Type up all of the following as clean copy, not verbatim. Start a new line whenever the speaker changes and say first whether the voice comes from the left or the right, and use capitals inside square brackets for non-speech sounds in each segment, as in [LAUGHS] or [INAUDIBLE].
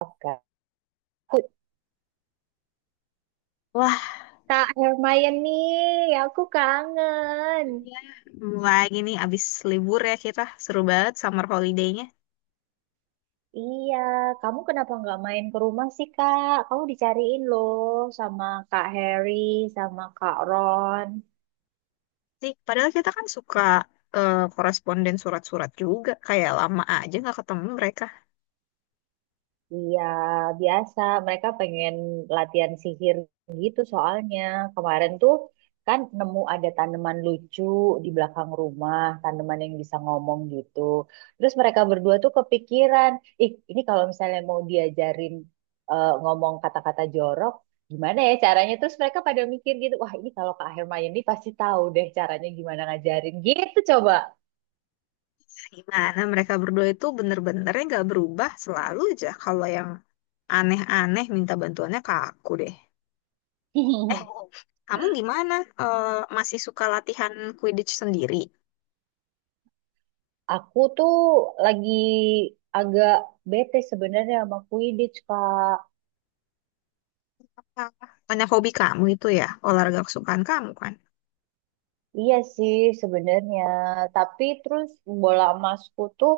right: Kak.
left: Wah,
right: Kak Hermione, aku kangen.
left: iya. Mulai gini abis libur ya, kita seru banget summer holiday-nya
right: Iya, kamu kenapa nggak main ke rumah sih, Kak? Kamu dicariin loh sama Kak Harry, sama Kak Ron.
left: sih. Padahal kita kan suka koresponden surat-surat juga. Kayak lama aja nggak ketemu mereka.
right: Iya, biasa. Mereka pengen latihan sihir gitu soalnya. Kemarin tuh kan nemu ada tanaman lucu di belakang rumah, tanaman yang bisa ngomong gitu. Terus mereka berdua tuh kepikiran, ih ini kalau misalnya mau diajarin ngomong kata-kata jorok, gimana ya caranya? Terus mereka pada mikir gitu, wah ini kalau Kak Hermione pasti tahu deh caranya gimana ngajarin gitu coba.
left: Gimana mereka berdua itu bener-benernya nggak berubah, selalu aja kalau yang aneh-aneh minta bantuannya ke aku deh. Eh,
right: [LAUGHS]
left: Kamu gimana? Eh, Masih suka latihan Quidditch sendiri?
right: Aku tuh lagi agak bete sebenarnya sama Quidditch, Kak.
left: Apa? Banyak hobi kamu itu ya, olahraga kesukaan kamu kan?
right: Iya sih sebenarnya, tapi terus bola emasku tuh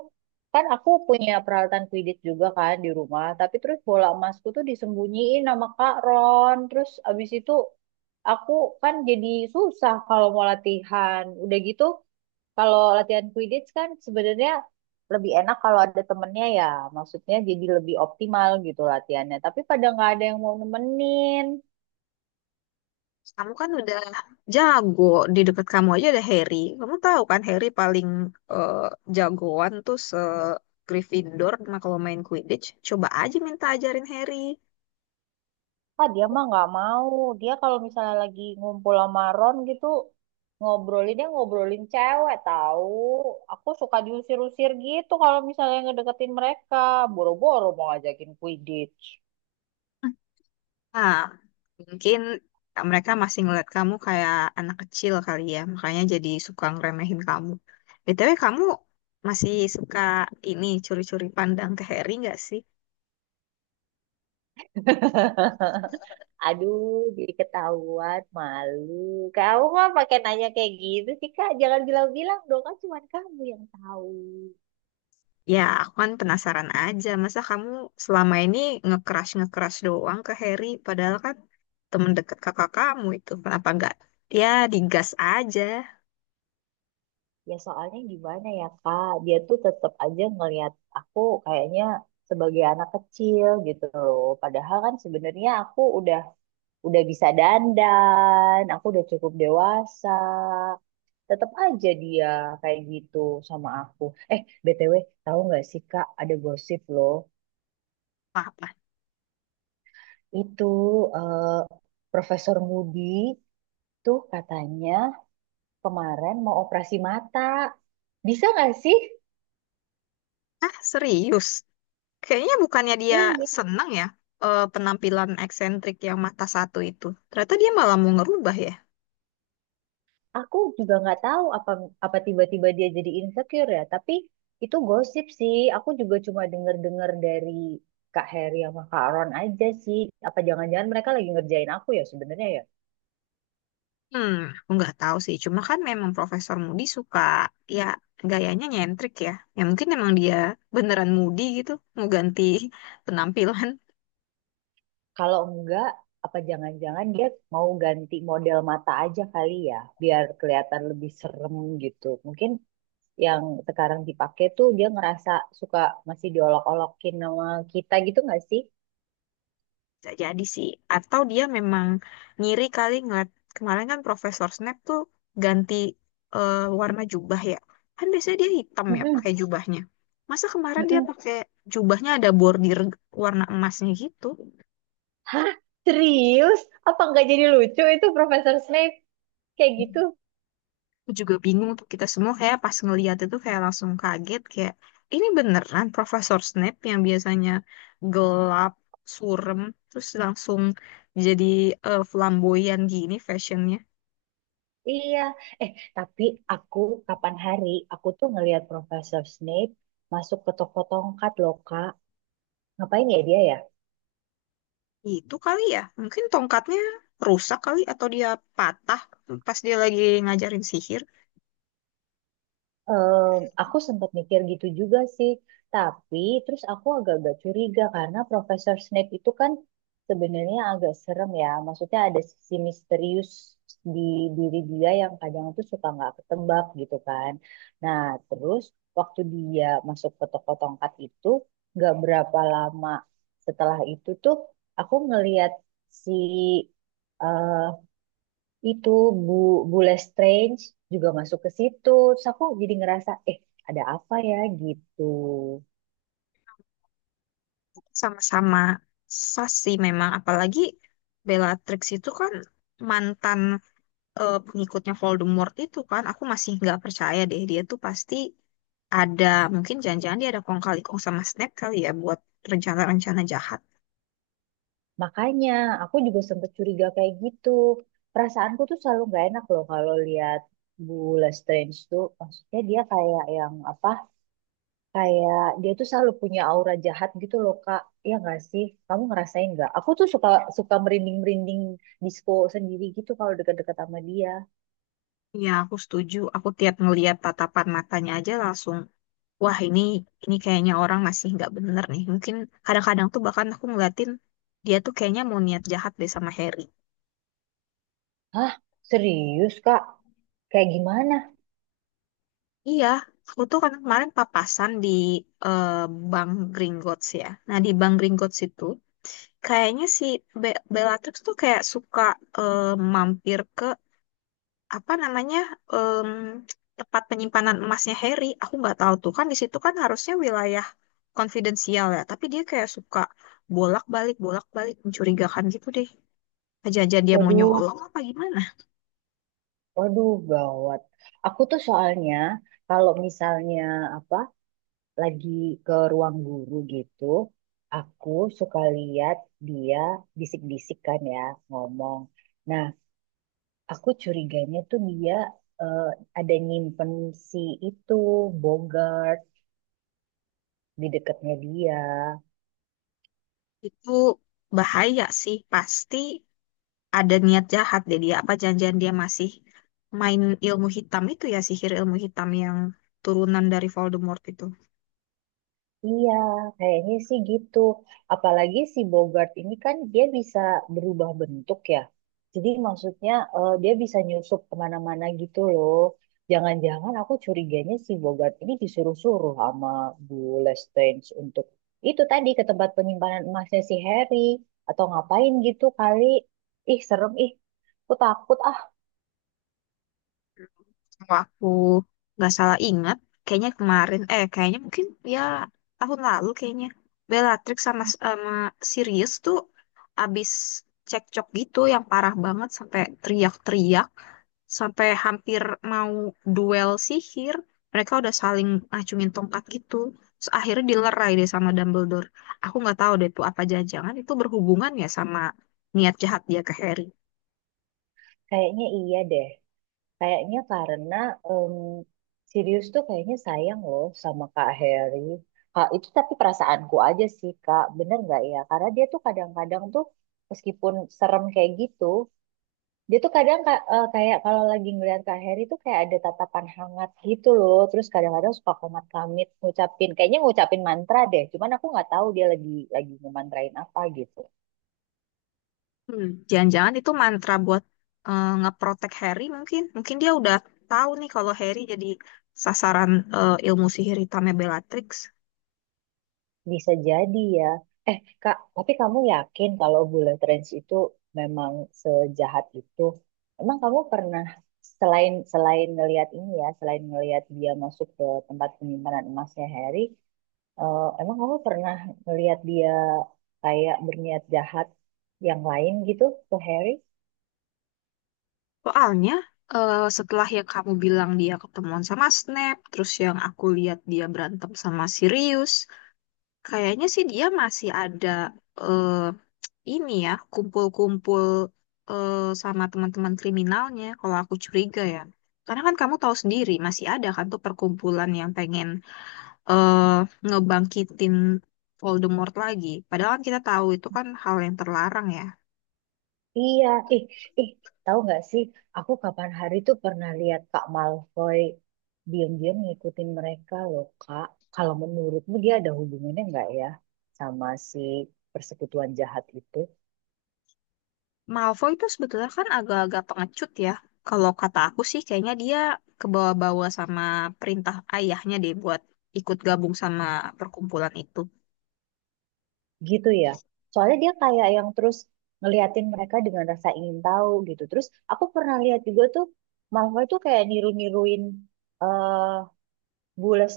right: kan aku punya peralatan Quidditch juga kan di rumah, tapi terus bola emasku tuh disembunyiin sama Kak Ron. Terus abis itu aku kan jadi susah kalau mau latihan. Udah gitu. Kalau latihan Quidditch kan sebenarnya lebih enak kalau ada temennya ya, maksudnya jadi lebih optimal gitu latihannya. Tapi pada nggak ada yang mau nemenin.
left: Kamu kan udah jago, di dekat kamu aja ada Harry. Kamu tahu kan Harry paling eh, jagoan tuh se Gryffindor nah, kalau main Quidditch. Coba aja minta ajarin Harry.
right: Ah dia mah nggak mau. Dia kalau misalnya lagi ngumpul sama Ron gitu ngobrolin dia ngobrolin cewek tahu. Aku suka diusir-usir gitu kalau misalnya ngedeketin mereka. Boro-boro mau ngajakin Quidditch.
left: Nah, mungkin mereka masih ngeliat kamu kayak anak kecil kali ya, makanya jadi suka ngeremehin kamu. BTW kamu masih suka ini curi-curi pandang ke Harry nggak sih?
right: [LAUGHS] Aduh, jadi ketahuan, malu. Kamu mah pakai nanya kayak gitu sih, Kak. Jangan bilang-bilang dong, kan cuma kamu yang tahu.
left: Ya, aku kan penasaran aja. Masa kamu selama ini nge crush nge doang ke Harry? Padahal kan temen deket kakak kamu itu. Kenapa nggak? Ya, digas aja.
right: Ya soalnya gimana ya, Kak? Dia tuh tetap aja ngelihat aku kayaknya sebagai anak kecil gitu loh. Padahal kan sebenarnya aku udah bisa dandan, aku udah cukup dewasa. Tetap aja dia kayak gitu sama aku. Eh, BTW, tahu nggak sih, Kak, ada gosip loh.
left: Apa?
right: Itu eh, Profesor Moody tuh katanya kemarin mau operasi mata. Bisa nggak sih?
left: Ah, serius? Kayaknya bukannya dia
right: Ini
left: seneng ya penampilan eksentrik yang mata satu itu. Ternyata dia malah mau ngerubah ya?
right: aku juga nggak tahu apa apa tiba-tiba dia jadi insecure ya. Tapi itu gosip sih. Aku juga cuma denger-dengar dari Kak Heri sama Kak Ron aja sih. Apa jangan-jangan mereka lagi ngerjain aku ya sebenarnya ya?
left: Hmm, aku nggak tahu sih. Cuma kan memang Profesor Moody suka, ya, gayanya nyentrik ya. Ya mungkin emang dia beneran Moody gitu. Mau ganti [LAUGHS] penampilan.
right: Kalau enggak, apa jangan-jangan dia mau ganti model mata aja kali ya, biar kelihatan lebih serem gitu. Mungkin yang sekarang dipakai tuh dia ngerasa suka masih diolok-olokin sama kita gitu nggak sih?
left: Bisa jadi sih. Atau dia memang ngiri kali ngeliat kemarin kan Profesor Snape tuh ganti eh, warna jubah ya. Kan biasanya dia hitam ya pakai
right: Mm-mm,
left: jubahnya. Masa kemarin dia
right: mm-mm.
left: pakai jubahnya ada bordir warna emasnya gitu.
right: Hah? Serius? Apa nggak jadi lucu itu Profesor Snape? Kayak gitu?
left: Aku juga bingung tuh, kita semua kayak pas ngeliat itu kayak langsung kaget kayak ini beneran Profesor Snape yang biasanya gelap, surem, terus langsung jadi flamboyan gini fashionnya.
right: Iya. Eh, tapi aku kapan hari aku tuh ngelihat Profesor Snape masuk ke toko tongkat loh, Kak. Ngapain ya dia ya?
left: Itu kali ya, mungkin tongkatnya rusak kali atau dia patah pas dia lagi ngajarin sihir.
right: Aku sempat mikir gitu juga sih, tapi terus aku agak-agak curiga karena Profesor Snape itu kan sebenarnya agak serem ya. Maksudnya ada sisi misterius di diri dia yang kadang tuh suka nggak ketebak gitu kan. Nah, terus waktu dia masuk ke toko tongkat itu, nggak berapa lama setelah itu tuh aku ngeliat si eh, itu Bu Bule Strange juga masuk ke situ. Terus aku jadi ngerasa, eh ada apa ya gitu.
left: Sama-sama sasi memang, apalagi Bellatrix itu kan mantan pengikutnya Voldemort itu kan. Aku masih nggak percaya deh, dia tuh pasti ada, mungkin jangan-jangan dia ada kong kali kong sama Snape kali ya buat rencana-rencana jahat.
right: Makanya aku juga sempet curiga kayak gitu. Perasaanku tuh selalu nggak enak loh kalau lihat Bule Strange tuh. Maksudnya dia kayak yang apa? Kayak dia tuh selalu punya aura jahat gitu loh Kak. Ya nggak sih? Kamu ngerasain nggak? Aku tuh suka suka merinding-merinding disco sendiri gitu kalau dekat-dekat sama dia.
left: Ya, aku setuju. Aku tiap ngeliat tatapan matanya aja langsung, wah ini kayaknya orang masih nggak bener nih. Mungkin kadang-kadang tuh bahkan aku ngeliatin dia tuh kayaknya mau niat jahat deh sama Harry.
right: Hah? Serius Kak? Kayak gimana?
left: Iya, aku tuh kan kemarin papasan di eh, Bank Gringotts ya. Nah di Bank Gringotts itu kayaknya si Bellatrix tuh kayak suka eh, mampir ke apa namanya, em, tempat penyimpanan emasnya Harry. Aku nggak tahu tuh, kan di situ kan harusnya wilayah konfidensial ya. Tapi dia kayak suka bolak-balik mencurigakan gitu deh. Aja-aja dia mau
right: Waduh,
left: nyolong apa gimana,
right: waduh, gawat. Aku tuh soalnya kalau misalnya apa lagi ke ruang guru gitu, aku suka lihat dia bisik-bisik kan ya ngomong. Nah, aku curiganya tuh dia eh, ada nyimpen si itu Bogart di dekatnya dia.
left: itu bahaya sih, pasti ada niat jahat deh dia, apa janjian dia masih main ilmu hitam itu ya, sihir ilmu hitam yang turunan dari Voldemort itu.
right: Iya, kayaknya sih gitu. Apalagi si Bogart ini kan dia bisa berubah bentuk ya. Jadi maksudnya dia bisa nyusup kemana-mana gitu loh. Jangan-jangan aku curiganya si Bogart ini disuruh-suruh sama Bu Lestrange untuk itu tadi ke tempat penyimpanan emasnya si Harry. Atau ngapain gitu kali. Ih, serem ih. Aku takut ah.
left: Kalau aku nggak salah ingat, kayaknya kemarin, kayaknya mungkin ya tahun lalu kayaknya, Bellatrix sama sama Sirius tuh abis cekcok gitu yang parah banget sampai teriak-teriak, sampai hampir mau duel sihir, mereka udah saling acungin tongkat gitu. Terus akhirnya dilerai deh sama Dumbledore. Aku nggak tahu deh tuh, apa jangan-jangan itu berhubungan ya sama niat jahat dia ke Harry.
right: Kayaknya iya deh. Kayaknya karena em, Sirius tuh kayaknya sayang loh sama Kak Harry. Kak, itu tapi perasaanku aja sih Kak, bener nggak ya? Karena dia tuh kadang-kadang tuh meskipun serem kayak gitu, dia tuh kadang kayak kalau lagi ngeliat Kak Harry tuh kayak ada tatapan hangat gitu loh. Terus kadang-kadang suka komat-kamit ngucapin, kayaknya ngucapin mantra deh. Cuman aku nggak tahu dia lagi ngemantrain apa gitu.
left: Hmm, jangan-jangan itu mantra buat ngeprotek Harry mungkin. Mungkin dia udah tahu nih kalau Harry jadi sasaran ilmu sihir hitamnya Bellatrix.
right: Bisa jadi ya. Eh, Kak, tapi kamu yakin kalau Bullet Trains itu memang sejahat itu? Emang kamu pernah selain selain ngelihat ini ya, selain ngelihat dia masuk ke tempat penyimpanan emasnya Harry, emang kamu pernah ngelihat dia kayak berniat jahat yang lain gitu ke Harry?
left: Soalnya setelah yang kamu bilang dia ketemuan sama Snape, terus yang aku lihat dia berantem sama Sirius, kayaknya sih dia masih ada, eh, ini ya, kumpul-kumpul sama teman-teman kriminalnya, kalau aku curiga ya. Karena kan kamu tahu sendiri, masih ada kan tuh perkumpulan yang pengen eh, ngebangkitin Voldemort lagi. Padahal kan kita tahu itu kan hal yang terlarang ya.
right: Iya, ih, ih, tahu nggak sih? Aku kapan hari tuh pernah lihat Kak Malfoy diam-diam ngikutin mereka loh, Kak. Kalau menurutmu dia ada hubungannya nggak ya sama si persekutuan jahat itu?
left: Malfoy itu sebetulnya kan agak-agak pengecut ya. Kalau kata aku sih kayaknya dia kebawa-bawa sama perintah ayahnya deh buat ikut gabung sama perkumpulan itu.
right: Gitu ya. Soalnya dia kayak yang terus ngeliatin mereka dengan rasa ingin tahu gitu. Terus aku pernah lihat juga tuh Malfoy tuh kayak niru-niruin eh Bullet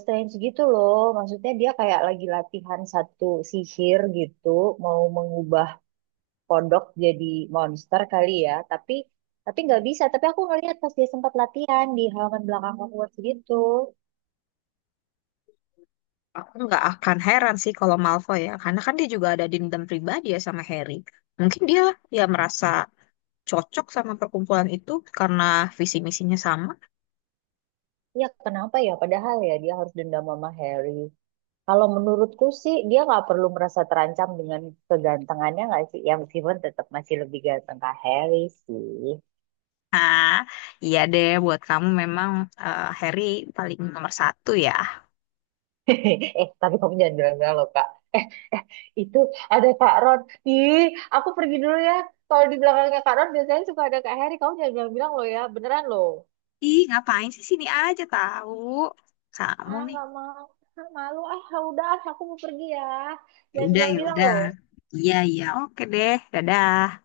right: gitu loh. Maksudnya dia kayak lagi latihan satu sihir gitu, mau mengubah kodok jadi monster kali ya tapi nggak bisa tapi aku ngeliat pas dia sempat latihan di halaman belakang Hogwarts gitu.
left: Aku nggak akan heran sih kalau Malfoy ya, karena kan dia juga ada dendam pribadi ya sama Harry. Mungkin dia ya merasa cocok sama perkumpulan itu karena visi misinya sama.
right: Ya kenapa ya padahal ya dia harus dendam sama Harry. Kalau menurutku sih dia nggak perlu merasa terancam dengan kegantengannya nggak sih ya meskipun tetap masih lebih ganteng kak Harry sih.
left: Ah, iya deh, buat kamu memang Harry paling nomor satu ya.
right: [LAUGHS] Eh tapi kamu jangan bilang loh kak eh itu ada kak Ron. Ih, aku pergi dulu ya. Kalau di belakangnya Kak Ron biasanya suka ada Kak Harry. Kamu jangan bilang-bilang loh ya, beneran loh.
left: Ih, ngapain sih, sini aja tahu? Kamu
right: Ah
left: nih.
right: nggak mau. Ah, malu ah. Udah ah, aku mau pergi ya.
left: Ya
right: Jangan
left: udah, ya
right: bilang-bilang
left: udah.
right: loh.
left: Iya, iya, oke deh. Dadah.